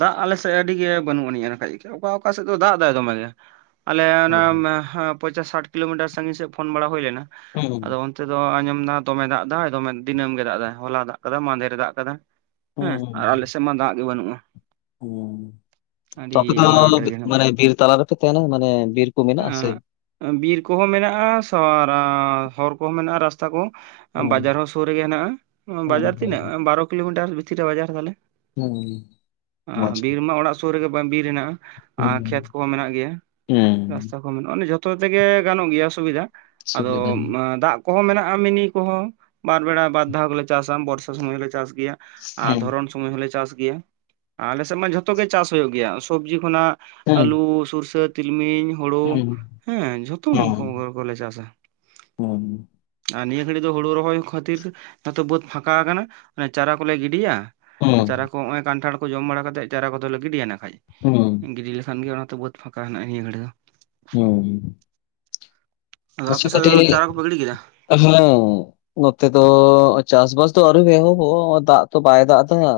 ᱫᱟᱜ ᱟᱞᱮ ᱥᱮᱫ ᱟᱹᱰᱤᱜᱮ ᱵᱟᱹᱱᱩᱜ ᱟᱹᱱᱤᱡ-ᱟ ᱮᱱᱠᱷᱟᱡ ᱜᱮ ᱚᱠᱟ ᱚᱠᱟ ᱥᱮᱫ ᱫᱚ ᱫᱟᱜ ᱮᱫᱟᱭ ᱫᱚᱢᱮ ᱜᱮ᱾ ᱟᱞᱮ ᱚᱱᱟ ᱢᱟᱦᱟ ᱯᱚᱧᱪᱟᱥ ᱥᱟᱴ ᱠᱤᱞᱳᱢᱤᱴᱟᱨ ᱥᱟᱺᱜᱤᱧ ᱥᱮᱫ ᱯᱷᱳᱱ ᱵᱟᱲᱟ ᱦᱩᱭ ᱞᱮᱱᱟ᱾ ᱟᱫᱚ ᱦᱩᱸ ᱛᱮᱫᱚ ᱟᱸᱡᱚᱢᱫᱟ ᱫᱚᱢᱮ ᱫᱟᱜ ᱮᱫᱟᱭ ᱫᱚᱢᱮ ᱫᱤᱱᱟᱹᱢ ᱜᱮ ᱫᱟᱜ ᱫᱟ ᱦᱚᱞᱟ ᱫᱟᱜ ᱠᱟᱫᱟ ᱢᱟᱱᱫᱷᱮᱨ ᱨᱮ ᱫᱟᱜ ᱠᱟᱫᱟ᱾ ᱦᱮᱸ ᱦᱩᱸ ᱟᱨ ᱟᱞᱮᱥᱮᱫ ᱢᱟ ᱫᱟᱜ ᱜᱮ ᱵᱟᱹᱱᱩᱜ-ᱟ᱾ ᱦᱩᱸ ᱛᱚ ᱟᱯᱮ ᱫᱚ ᱟᱱᱟᱴ ᱨᱮᱜᱮ ᱵᱤᱜ ᱦᱮᱱᱟᱜ ᱞᱮ ᱢᱟᱱᱮ ᱵᱤᱨ ᱛᱟᱞᱟ ᱨᱮᱯᱮ ᱛᱟᱦᱮᱱᱟ? ᱢᱟᱱᱮ ᱵᱤᱨ ᱠᱚ ᱢᱮᱱᱟᱜᱼᱟ ᱥᱮ ᱮᱸᱜ ᱵᱤᱨ ᱠᱚᱦᱚᱸ ᱢᱮᱱᱟᱜ-ᱟ ᱥᱚᱣᱟ ᱨᱟ ᱦᱚᱨ ᱠᱚᱦᱚᱸ ᱢᱮᱱᱟᱜ-ᱟ ᱨᱟᱥᱛᱟ ᱠᱚ᱾ ᱦᱩᱸ ᱵᱟᱡᱟᱨ ᱦᱚᱸ ᱥᱩᱨ ᱨᱮᱜᱮ ᱦᱮᱱᱟᱜ-ᱟ, ᱦᱩᱸ ᱵᱟᱡᱟᱨ ᱦᱳᱭ ᱛᱤᱱᱟᱹᱜ ᱦᱳᱭ ᱵᱟᱨᱚ ᱠᱤᱞᱳᱢᱤᱴᱟᱨ ᱵᱷᱤᱛᱤᱨ ᱨᱮ ᱵᱟᱡᱟᱨ ᱛᱟᱞᱮ᱾ ᱦᱩᱸ ᱟᱸ ᱢᱚᱡᱽ ᱜᱮ ᱵᱤᱨ ᱢᱟ ᱚᱲᱟᱜ ᱥᱩᱨ ᱨᱮᱜᱮ ᱵᱮᱢ ᱵᱤᱨ ᱦᱮᱱᱟᱜ-ᱟ ᱟᱨ ᱠᱷᱮᱛ ᱠᱚᱦᱚᱸ ᱢᱮᱱᱟᱜ ᱜᱮᱭᱟ᱾ ᱩᱸ ᱨᱟᱥᱛᱟ ᱠᱚ ᱢᱮᱱᱟᱜ-ᱟ, ᱡᱷᱚᱛᱚ ᱛᱮᱜᱮ ᱜᱟᱱᱚᱜ ᱜᱮᱭᱟ ᱥᱩᱵᱤᱫᱷᱟ ᱟᱫᱚ ᱥᱩᱵᱤᱫᱷᱟ ᱜᱮ ᱟᱸ ᱫᱟᱜ ᱠᱚᱦᱚᱸ ᱢᱮᱱᱟᱜᱼᱟ ᱢᱤᱱᱤ ᱠᱚᱦᱚᱸ ᱵᱟᱨ ᱵᱮᱲᱟ ᱵᱟᱨ ᱫᱷᱟᱣ ᱫᱚᱞᱮ ᱪᱟᱥᱟ ᱵᱚᱨᱥᱟ ᱥᱩᱢᱟᱹᱭ ᱦᱚᱸᱞᱮ ᱪᱟᱥ ᱜᱮᱭᱟ᱾ ᱟᱨ ᱦᱩᱸ ᱫᱷᱚᱨᱚᱱ ᱥᱚᱢᱚᱭ ᱦᱚᱸᱞᱮ ᱪᱟᱥ ᱜᱮᱭᱟ ᱟᱞᱮ ᱥᱮᱫ ᱢᱟ ᱡᱷᱚᱛᱚ ᱜᱮ ᱪᱟᱥ ᱦᱩᱭᱩᱜ ᱜᱮᱭᱟ ᱥᱚᱵᱡᱤ ᱠᱷᱚᱱᱟᱜ ᱦᱩᱸ ᱟᱹᱞᱩ ᱥᱩᱨᱥᱟᱹ ᱛᱤᱞᱢᱤᱧ ᱦᱩᱲᱩ ᱦᱩᱸ ᱦᱮᱸ ᱡᱷᱚᱛᱚ ᱦᱩᱸ ᱢᱚᱦᱚ ᱠᱚᱞᱮ ᱪᱟᱥᱟ ᱦᱩᱸ ᱟᱨ ᱱᱤᱭᱟᱹ ᱜᱷᱟᱹᱲᱤᱡ ᱫᱚ ᱦᱩᱲᱩ ᱨᱚᱦᱚᱭ ᱠᱚᱦᱚᱸ ᱛᱷᱤᱨ ᱡᱚᱛᱚ ᱵᱟᱹᱫᱽ ᱯᱷᱟᱸᱠᱟ ᱟᱠᱟᱱᱟᱮ ᱪᱟᱨᱟ ᱠᱚᱞᱮ ᱜᱤᱰᱤᱭᱟ᱾ ᱦᱩᱸ ᱪᱟᱨᱟ ᱠᱚ ᱱᱚᱜ-ᱚᱭ ᱠᱟᱱᱴᱷᱟᱲ ᱠᱚ ᱡᱚᱢ ᱵᱟᱲᱟ ᱠᱟᱛᱮᱫ ᱪᱟᱨᱟ ᱠᱚᱫᱚᱞᱮ ᱜᱤᱰᱤᱭᱟ ᱱᱟᱠᱷᱟᱡ᱾ ᱦᱩᱸ ᱜᱤᱰᱤ ᱞᱮᱠᱷᱟᱱ ᱜᱮ ᱚᱱᱟ ᱵᱟᱹᱫᱽ ᱯᱷᱟᱸᱠᱟ ᱦᱮᱱᱟᱜ ᱱᱤᱭᱟᱹ ᱜᱷᱟᱹᱲᱤ ᱫᱚ᱾ ᱦᱩᱸ ᱟᱫᱚ ᱟᱯᱮ ᱠᱤᱪᱷᱩ ᱥᱮᱫ ᱠᱟᱹᱴᱤᱡ ᱫᱚ ᱪᱟᱨᱟ ᱠᱚᱯᱮ ᱜᱤᱰᱤ ᱠᱮᱫᱟ ᱦᱮᱸ, ᱱᱚᱛᱮ ᱫᱚ ᱪᱟᱥᱵᱟᱥ ᱫᱚ ᱟᱹᱣᱨᱤ ᱦᱩᱭᱩᱜ-ᱟ ᱦᱩᱭ ᱫᱚ ᱫᱟᱜ ᱛᱚ ᱵᱟᱭ ᱫᱟᱜ ᱠᱟᱫᱟ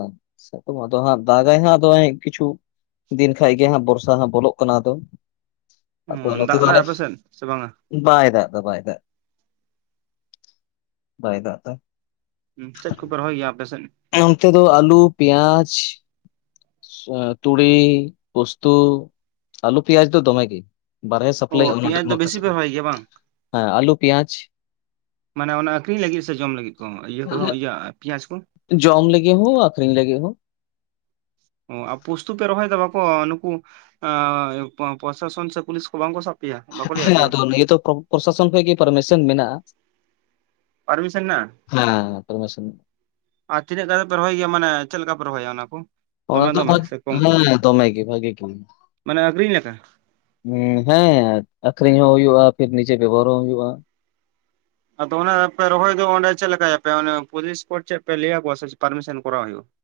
ᱥᱤᱛᱩᱝᱟ ᱟᱫᱚ ᱦᱟᱸᱜ ᱫᱟᱜᱟᱭ ᱦᱟᱸᱜ ᱟᱫᱚ ᱦᱟᱸᱜ ᱠᱤᱪᱷᱩ᱾ ᱫᱤᱱ ᱠᱷᱟᱡ ᱜᱮ ᱦᱟᱸᱜ ᱵᱚᱨᱥᱟ ᱦᱟᱸᱜ ᱵᱚᱞᱚᱜ ᱠᱟᱱᱟ ᱟᱫᱚ᱾ ᱟᱫᱚ ᱚᱸ ᱱᱚᱛᱮ ᱫᱟᱜ ᱫᱚ ᱫᱟᱭ ᱟᱞᱮ ᱟᱯᱮᱥᱮᱫ ᱥᱮ ᱵᱟᱝᱟ? ᱵᱟᱭ ᱫᱟᱜᱫᱟ ᱵᱟᱭ ᱫᱟ, ᱵᱟᱭ ᱫᱟᱜ ᱫᱟ᱾ ᱩᱸ ᱪᱮᱫ ᱠᱚᱯᱮ ᱨᱚᱦᱚᱭ ᱜᱮᱭᱟ ᱟᱯᱮᱥᱮᱫ? ᱚᱱᱛᱮ ᱫᱚ ᱟᱹᱞᱩ, ᱯᱮᱭᱟᱡᱽ ᱮᱸ ᱛᱩᱲᱤ ᱯᱚᱥᱛᱩ ᱟᱹᱞᱩ ᱯᱮᱸᱭᱟᱡᱽ ᱫᱚ ᱫᱚᱢᱮ ᱜᱮ᱾ ᱵᱟᱦᱨᱮ ᱚ ᱥᱟᱯᱞᱟᱭᱚᱜ-ᱟ ᱚᱱᱟ ᱯᱮᱸᱭᱟᱡᱽ ᱫᱚ ᱵᱮᱥᱤ ᱯᱮ ᱨᱚᱦᱚᱭ ᱜᱮᱭᱟ ᱵᱟᱝ [INAUDIBLE] ᱦᱮᱸ ᱟᱞᱩ ᱯᱮᱭᱟᱡᱽ ᱢᱟᱱᱮ ᱚᱱᱟ ᱟᱹᱠᱷᱨᱤᱧ ᱞᱟᱹᱜᱤᱫ ᱥᱮ ᱡᱚᱢ ᱞᱟᱹᱜᱤᱫ ᱠᱚ ᱤᱭᱟᱹ ᱠᱚᱫᱚ ᱤᱭᱟᱹ ᱯᱮᱸᱭᱟᱡᱽ ᱠᱚ ᱡᱚᱢ ᱞᱟᱹᱜᱤᱜ ᱦᱚᱸ ᱟᱹᱠᱷᱨᱤᱧ ᱞᱟᱹᱜᱤᱜ ᱦᱚᱸ ᱚ ᱯᱩᱥᱛᱩ ᱯᱮ ᱨᱚᱦᱚᱭ ᱫᱟ ᱵᱟᱠᱚ ᱱᱩᱠᱩ ᱯᱨᱚᱥᱟᱥᱚᱱ ᱥᱮ ᱯᱩᱞᱤᱥ ᱠᱚ ᱵᱟᱝᱠᱚ ᱥᱟᱵ ᱯᱮᱭᱟ ᱵᱟᱠᱚ ᱞᱟᱹᱭ ᱮ ᱟᱯᱮᱭᱟ ᱟᱫᱚ ᱞᱟᱹᱭ ᱫᱚ ᱯᱨᱚᱵ ᱯᱨᱚᱥᱟᱥᱚᱱ ᱠᱷᱚᱡ ᱜᱤ ᱯᱟᱨᱢᱤᱥᱚᱱ ᱢᱮᱱᱟᱜᱼᱟ ᱾ ᱯᱟᱨᱢᱤᱥᱟᱱ ᱱᱟ ᱟᱨ ᱛᱤᱱᱟᱹᱜ ᱠᱟᱛᱮ ᱯᱮ ᱨᱚᱦᱚᱭ ᱜᱮᱭᱟ ᱢᱟᱱᱮ ᱪᱮᱜ ᱞᱮᱠᱟᱯᱮ ᱨᱚᱦᱚᱭᱟ ᱚᱱᱟ ᱠᱩ ᱾ ᱚᱱᱟ ᱫᱚ ᱵᱚᱫ ᱦᱮᱸ ᱫᱚᱢᱮ ᱜᱮ ᱵᱷᱟᱜᱤ ᱢᱟᱱᱮ ᱟᱠᱷᱨᱤᱧ ᱞᱮᱠᱟ ᱦᱮᱸ ᱟᱠᱷᱨᱤᱧ ᱦᱚᱸ ᱦᱩᱭᱩᱜᱼᱟ ᱯᱷᱤᱨ ᱱᱤᱡᱮ ᱵᱮᱵᱚᱦᱟᱨ ᱦᱚᱸ ᱦᱩᱭᱩᱜᱼᱟ ᱾ ᱟᱫᱚ ᱚᱱᱟ ᱨᱮᱯᱮ ᱨᱚᱦᱚᱭ ᱫᱚ ᱚᱸᱰᱮ ᱪᱮᱜ ᱞᱮᱠᱟᱭ ᱟᱯᱮ ᱚᱱᱮ ᱯᱩᱞᱤᱥ ᱠᱚ ᱪᱮᱜ ᱯᱮ ᱞᱟᱹᱭᱟᱠᱚᱣᱟ ᱥᱮ ᱯᱟᱨᱢᱤᱥᱟᱱ ᱠᱚᱨᱟᱣ ᱦᱩᱭᱩᱜᱼᱟ ᱾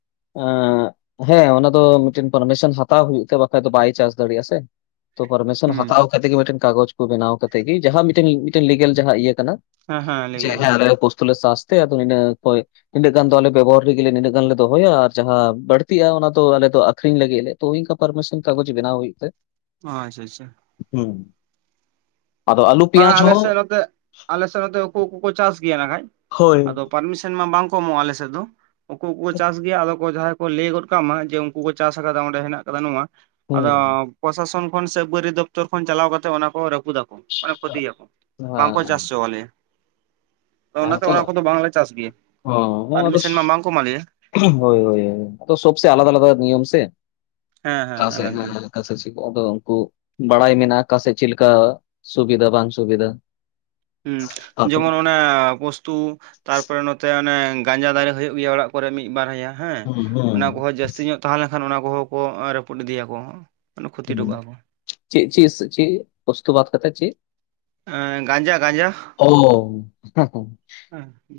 ᱦᱮᱸ ᱚᱱᱟ ᱫᱚ ᱢᱤᱫᱴᱮᱱ ᱯᱟᱨᱢᱤᱥᱚᱱ ᱦᱟᱛᱟᱣ ᱦᱩᱭᱩᱜ ᱛᱮ ᱵᱟᱠᱷᱟᱡ ᱫᱚ ᱵᱟᱭ ᱪᱟᱥ ᱫᱟᱲᱮᱭᱟᱜᱼᱟ ᱥᱮ ᱾ ᱛᱚ ᱯᱟᱨᱢᱤᱥᱟᱱ ᱦᱩᱸ ᱦᱟᱛᱟᱣ ᱠᱟᱛᱮᱜ ᱜᱤ ᱢᱤᱴᱮᱱ ᱠᱟᱜᱚᱡ ᱠᱚ ᱵᱮᱱᱟᱣ ᱠᱟᱛᱮ ᱜᱤ ᱡᱟᱦᱟᱸ ᱢᱤᱴᱮᱱ ᱞᱤᱜᱮᱞ ᱡᱟᱦᱟᱸ ᱤᱭᱟᱹ ᱠᱟᱱᱟ ᱦᱮᱸ ᱦᱮᱸ ᱾ ᱞᱟᱹᱭ ᱪᱮᱦᱮᱸ ᱜᱮᱭᱟᱞᱤᱧ ᱟᱞᱮ ᱯᱚᱥᱛᱳ ᱞᱮ ᱥᱟᱥᱛᱮ ᱟᱫᱚᱹ ᱤᱱᱟᱹᱜ ᱠᱚᱭ ᱤᱱᱟᱹᱜ ᱜᱟᱱ ᱫᱚ ᱟᱞᱮ ᱵᱮᱵᱚᱦᱟᱨ ᱞᱤᱜᱤᱜ ᱱᱤᱱᱟᱹᱜ ᱜᱟᱱᱞᱮ ᱫᱚᱦᱚ ᱦᱳᱭ ᱟᱨ ᱡᱟᱦᱟᱸ ᱵᱟᱹᱲᱛᱤᱜ-ᱟ ᱚᱱᱟ ᱫᱚ ᱟᱞᱮ ᱫᱚ ᱟᱹᱠᱷᱨᱤᱧ ᱞᱟᱹᱜᱤᱫ ᱞᱮ ᱛᱚ ᱚᱱᱮᱚᱱᱠᱟ ᱯᱟᱨᱢᱤᱥᱚᱱ ᱠᱟᱜᱚᱡᱽ ᱵᱮᱱᱟᱣ ᱦᱩᱭᱩᱜ ᱛᱮ, ᱚ ᱟᱪᱷᱟ ᱟᱪᱪᱷᱟ᱾ ᱦᱩᱢ ᱟᱫᱚ ᱟᱞᱩ ᱯᱤᱭᱟᱡ ᱦᱚᱸ ᱟᱞᱮᱥᱮᱜ ᱱᱚᱛᱮ ᱩᱠᱩ ᱩᱠᱩ ᱠᱚ ᱪᱟᱥ ᱜᱤᱭᱟ ᱱᱟᱠᱷᱟᱡ ᱦᱳᱭ ᱟᱫᱚ ᱯᱟᱨᱢᱤᱥᱚᱱ ᱢᱟ ᱵᱟᱝ ᱠᱚ ᱮᱢᱚᱜᱼᱟ ᱟᱞᱮᱥᱮᱫ ᱫᱚ ᱾ ᱩᱠᱩ ᱩᱠᱩ ᱪᱟᱥ ᱜᱮᱭᱟ ᱟᱫᱚ ᱠᱚ ᱡᱟᱦᱟᱸᱭ ᱠᱚ ᱞᱟᱹᱭ ᱜᱚᱫ ᱠᱟᱜ ᱢᱟ ᱡᱮ ᱩᱱᱠᱩ ᱠᱚ ᱪᱟᱥ ᱟᱠᱟᱫᱟ ᱚᱸᱰᱮ ᱦᱮᱱᱟᱜ ᱟᱠᱟᱫᱟ ᱱᱚᱣᱟ ᱾ ᱟᱫᱚ ᱦᱩᱸ ᱯᱨᱚᱥᱟᱥᱚᱱ ᱠᱷᱚᱱ ᱥᱮ ᱵᱟᱹᱨᱤ ᱫᱚᱯᱛᱚᱨ ᱠᱷᱚᱱ ᱪᱟᱞᱟᱣ ᱠᱟᱛᱮᱫ ᱚᱱᱟᱠᱚ ᱨᱟᱹᱯᱩ ᱫᱟᱠᱚ ᱾ ᱢᱟᱱᱮ ᱠᱷᱚᱛᱤ ᱭᱟᱢ ᱦᱮᱸ ᱵᱟᱝᱠᱚ ᱪᱟᱥ ᱪᱚᱞᱤᱭᱟ ᱾ ᱚᱱᱟᱛᱮ ᱦᱮᱸᱛᱚ ᱚᱱᱟ ᱠᱚᱫᱚ ᱵᱟᱝᱞᱮ ᱪᱟᱥ ᱜᱮᱭᱟ ᱦᱚᱸ ᱟᱫᱚ ᱯᱟᱨᱢᱤᱥᱟᱱ ᱢᱟ ᱵᱟᱝ ᱠᱚ ᱮᱢᱟ ᱞᱮᱭᱟ ᱾ ᱦᱳᱭ ᱭᱳᱭᱳ ᱥᱚᱵ ᱥᱮ ᱟᱞᱟᱫᱟ ᱟᱞᱟᱫᱟ ᱱᱤᱭᱚᱢ ᱥᱮ ᱦᱮᱸ ᱠᱟᱥᱮ ᱟᱞᱟᱜᱽ ᱦᱮᱸ ᱜᱮ ᱦᱮᱸ [UNINTELLIGIBLE] ᱟᱫᱚ ᱩᱱᱠᱩ ᱵᱟᱲᱟᱭ ᱢᱮᱱᱟᱜᱼᱟ ᱠᱟᱥᱮᱜ ᱪᱤᱞᱠᱟ ᱥᱩᱵᱤᱫᱷᱟ ᱵᱟᱝ ᱥᱩᱵᱤᱫᱷᱟ ᱾ ᱦᱩᱸ ᱡᱮᱢᱚᱱ ᱚᱱᱮ ᱯᱩᱥᱛᱩ ᱛᱟᱨᱯᱚᱨ ᱱᱚᱛᱮ ᱚᱱᱮ ᱜᱟᱸᱡᱟ ᱫᱟᱨᱮ ᱦᱳᱭᱳᱜ ᱜᱮᱭᱟ ᱚᱲᱟᱜ ᱠᱚᱨᱮ ᱢᱤᱫ ᱵᱟᱨᱦᱟᱭᱟ ᱦᱮᱸ ᱦᱩᱸ ᱦᱩᱸ ᱚᱱᱟ ᱠᱚᱦᱚᱸ ᱡᱟᱹᱥᱛᱤ ᱧᱚᱜ ᱛᱟᱦᱮ ᱞᱮᱠᱷᱟᱱ ᱚᱱᱟ ᱠᱚᱦᱚᱸ ᱠᱚ ᱨᱟᱹᱯᱩᱫ ᱤᱫᱤᱭᱟᱠᱚ ᱠᱷᱚᱛᱤ ᱦᱚᱴᱚ ᱠᱟᱜᱼᱟ ᱠᱚ ᱪᱤᱜ ᱪᱤᱥ ᱪᱤᱜ ᱯᱚᱥᱛᱳ ᱵᱟᱛ ᱠᱟᱛᱮᱜ ᱪᱮᱜ ᱜᱟᱸᱡᱟ ᱜᱟᱸᱡᱟ [INAUDIBLE]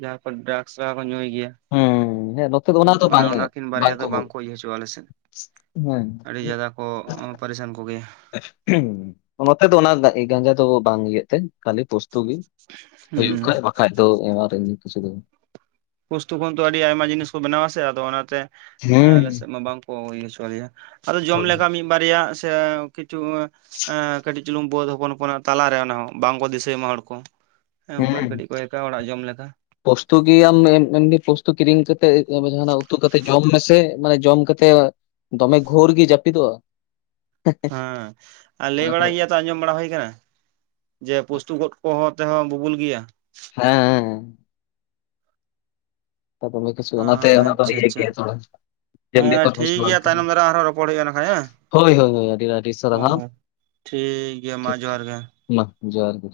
ᱡᱟᱦᱟᱸ ᱠᱚ ᱰᱨᱟᱠᱥ ᱠᱚ ᱧᱩᱭ ᱜᱮᱭᱟ ᱦᱮᱸ ᱦᱮᱸ ᱱᱚᱛᱮ ᱫᱚ ᱦᱩ ᱫᱚ ᱚᱱᱟ ᱵᱟᱝ ᱚᱱᱟᱠᱤᱱ ᱵᱟᱨᱭᱟ ᱫᱚ ᱵᱟᱝᱠᱚ ᱤᱭᱟᱹ ᱦᱚᱪᱚᱜᱼᱟ ᱟᱞᱮ ᱥᱮᱜ ᱦᱮᱸ ᱟᱹᱰᱤ ᱡᱟᱭᱜᱟ ᱠᱚ ᱯᱟᱨᱤᱥᱟᱱ ᱠᱚᱜᱮᱭᱟ ᱱᱚᱛᱮ ᱫᱚ ᱚᱱᱟ ᱜᱟᱸᱡᱟ ᱫᱚ ᱵᱟᱝ ᱤᱭᱟᱹᱜ ᱛᱮ ᱠᱷᱟᱹᱞᱤ ᱯᱚᱥᱛᱳ ᱜᱤ ᱦᱩᱭᱩᱜ ᱦᱩᱸ ᱠᱷᱟᱡ ᱵᱟᱠᱷᱟᱡ ᱫᱚ ᱮᱢᱟᱨ ᱮᱢᱱᱤ ᱠᱤᱪᱷᱩ ᱫᱚ ᱵᱟᱝ ᱯᱩᱥᱛᱩ ᱠᱷᱚᱱ ᱛᱚ ᱟᱹᱰᱤ ᱟᱭᱢᱟ ᱡᱤᱱᱤᱥ ᱠᱚ ᱵᱮᱱᱟᱣᱟ ᱥᱮ ᱟᱫᱚ ᱚᱱᱟᱛᱮ ᱦᱩᱸ ᱟᱞᱮᱥᱮᱫ ᱢᱟ ᱵᱟᱝ ᱠᱚ ᱤᱭᱟᱹ ᱦᱚᱪᱚ ᱟᱞᱮᱭᱮ ᱟᱫᱚ ᱡᱚᱢ ᱞᱮᱠᱟ ᱢᱤᱫ ᱵᱟᱨᱭᱟ ᱥᱮ ᱠᱤᱪᱷᱩ ᱠᱟᱹᱴᱤᱡ ᱪᱩᱞᱩᱝ ᱵᱟᱹᱫ ᱦᱚᱯᱚᱱ ᱦᱚᱯᱚᱱᱟᱜ ᱛᱟᱞᱟᱨᱮ ᱚᱱᱟ ᱦᱚᱸ ᱵᱟᱝᱠᱚ ᱫᱤᱥᱟᱹᱭᱢᱟ ᱦᱚᱲ ᱠᱚ ᱦᱮᱸ ᱚᱱᱠᱟᱱ ᱠᱟᱹᱴᱤᱡ ᱠᱚ ᱮᱢᱟᱭ ᱟᱲᱟᱜ ᱡᱚᱢ ᱞᱮᱠᱟ ᱯᱚᱥᱛᱩ ᱜᱤ ᱟᱢ ᱮᱢᱱᱤ ᱯᱚᱥᱛᱩ ᱠᱤᱨᱤᱧ ᱠᱟᱛᱮᱜ ᱡᱟᱦᱟᱱᱟᱜ ᱩᱛᱩ ᱠᱟᱛᱮ ᱡᱚᱢ ᱢᱮᱥ ᱥᱮ ᱢᱟᱱᱮ ᱡᱚᱢ ᱠᱟᱛᱮ ᱫᱚᱢᱮ ᱜᱷᱳᱨ ᱜᱮ ᱡᱟᱹᱯᱤᱫᱚᱜᱼᱟ ᱾ ᱦᱮᱸ ᱞᱟᱹᱭ ᱚᱱᱟ ᱫᱚ᱾ ᱵᱟᱲᱟᱭ ᱜᱮᱭᱟ ᱟᱸᱡᱚᱢ ᱵᱟᱲᱟ ᱦᱩᱭ ᱠᱟᱱᱟ ᱡᱮ ᱯᱩᱥᱛᱩ ᱜᱚᱫ ᱠᱚᱦᱚᱸ ᱛᱮᱦᱚᱸ ᱵᱩᱵᱩᱞ ᱜᱮᱭᱟ ᱦᱮᱸ ᱦᱮᱸ ᱫᱚᱢᱮ ᱠᱩᱥᱤ ᱚᱱᱟᱛᱮ ᱟᱪᱪᱷᱟ ᱤᱭᱟᱹ ᱟᱪᱪᱷᱟ ᱜᱮᱭᱟ ᱛᱚ ᱦᱮᱸ ᱴᱷᱤᱠ ᱜᱮᱭᱟ ᱛᱟᱭᱱᱚᱢ ᱫᱟᱨᱟᱢ ᱟᱨᱦᱚᱸ ᱨᱚᱯᱚᱲ ᱦᱩᱭᱩᱜᱼᱟ ᱱᱟᱠᱷᱟᱡ ᱦᱮᱸ [UNINTELLIGIBLE] ᱦᱳᱭ ᱦᱳᱭ ᱟᱹᱰᱤ ᱟᱹᱰᱤ ᱦᱳᱭ ᱥᱟᱨᱦᱟᱣ ᱦᱳᱭ ᱴᱷᱤᱠ ᱜᱮᱭᱟ ᱢᱟ ᱴᱷᱤᱠ ᱡᱚᱦᱟᱨ ᱴᱷᱤᱠ ᱜᱮ ᱢᱟ ᱡᱚᱦᱟᱨ ᱜᱮ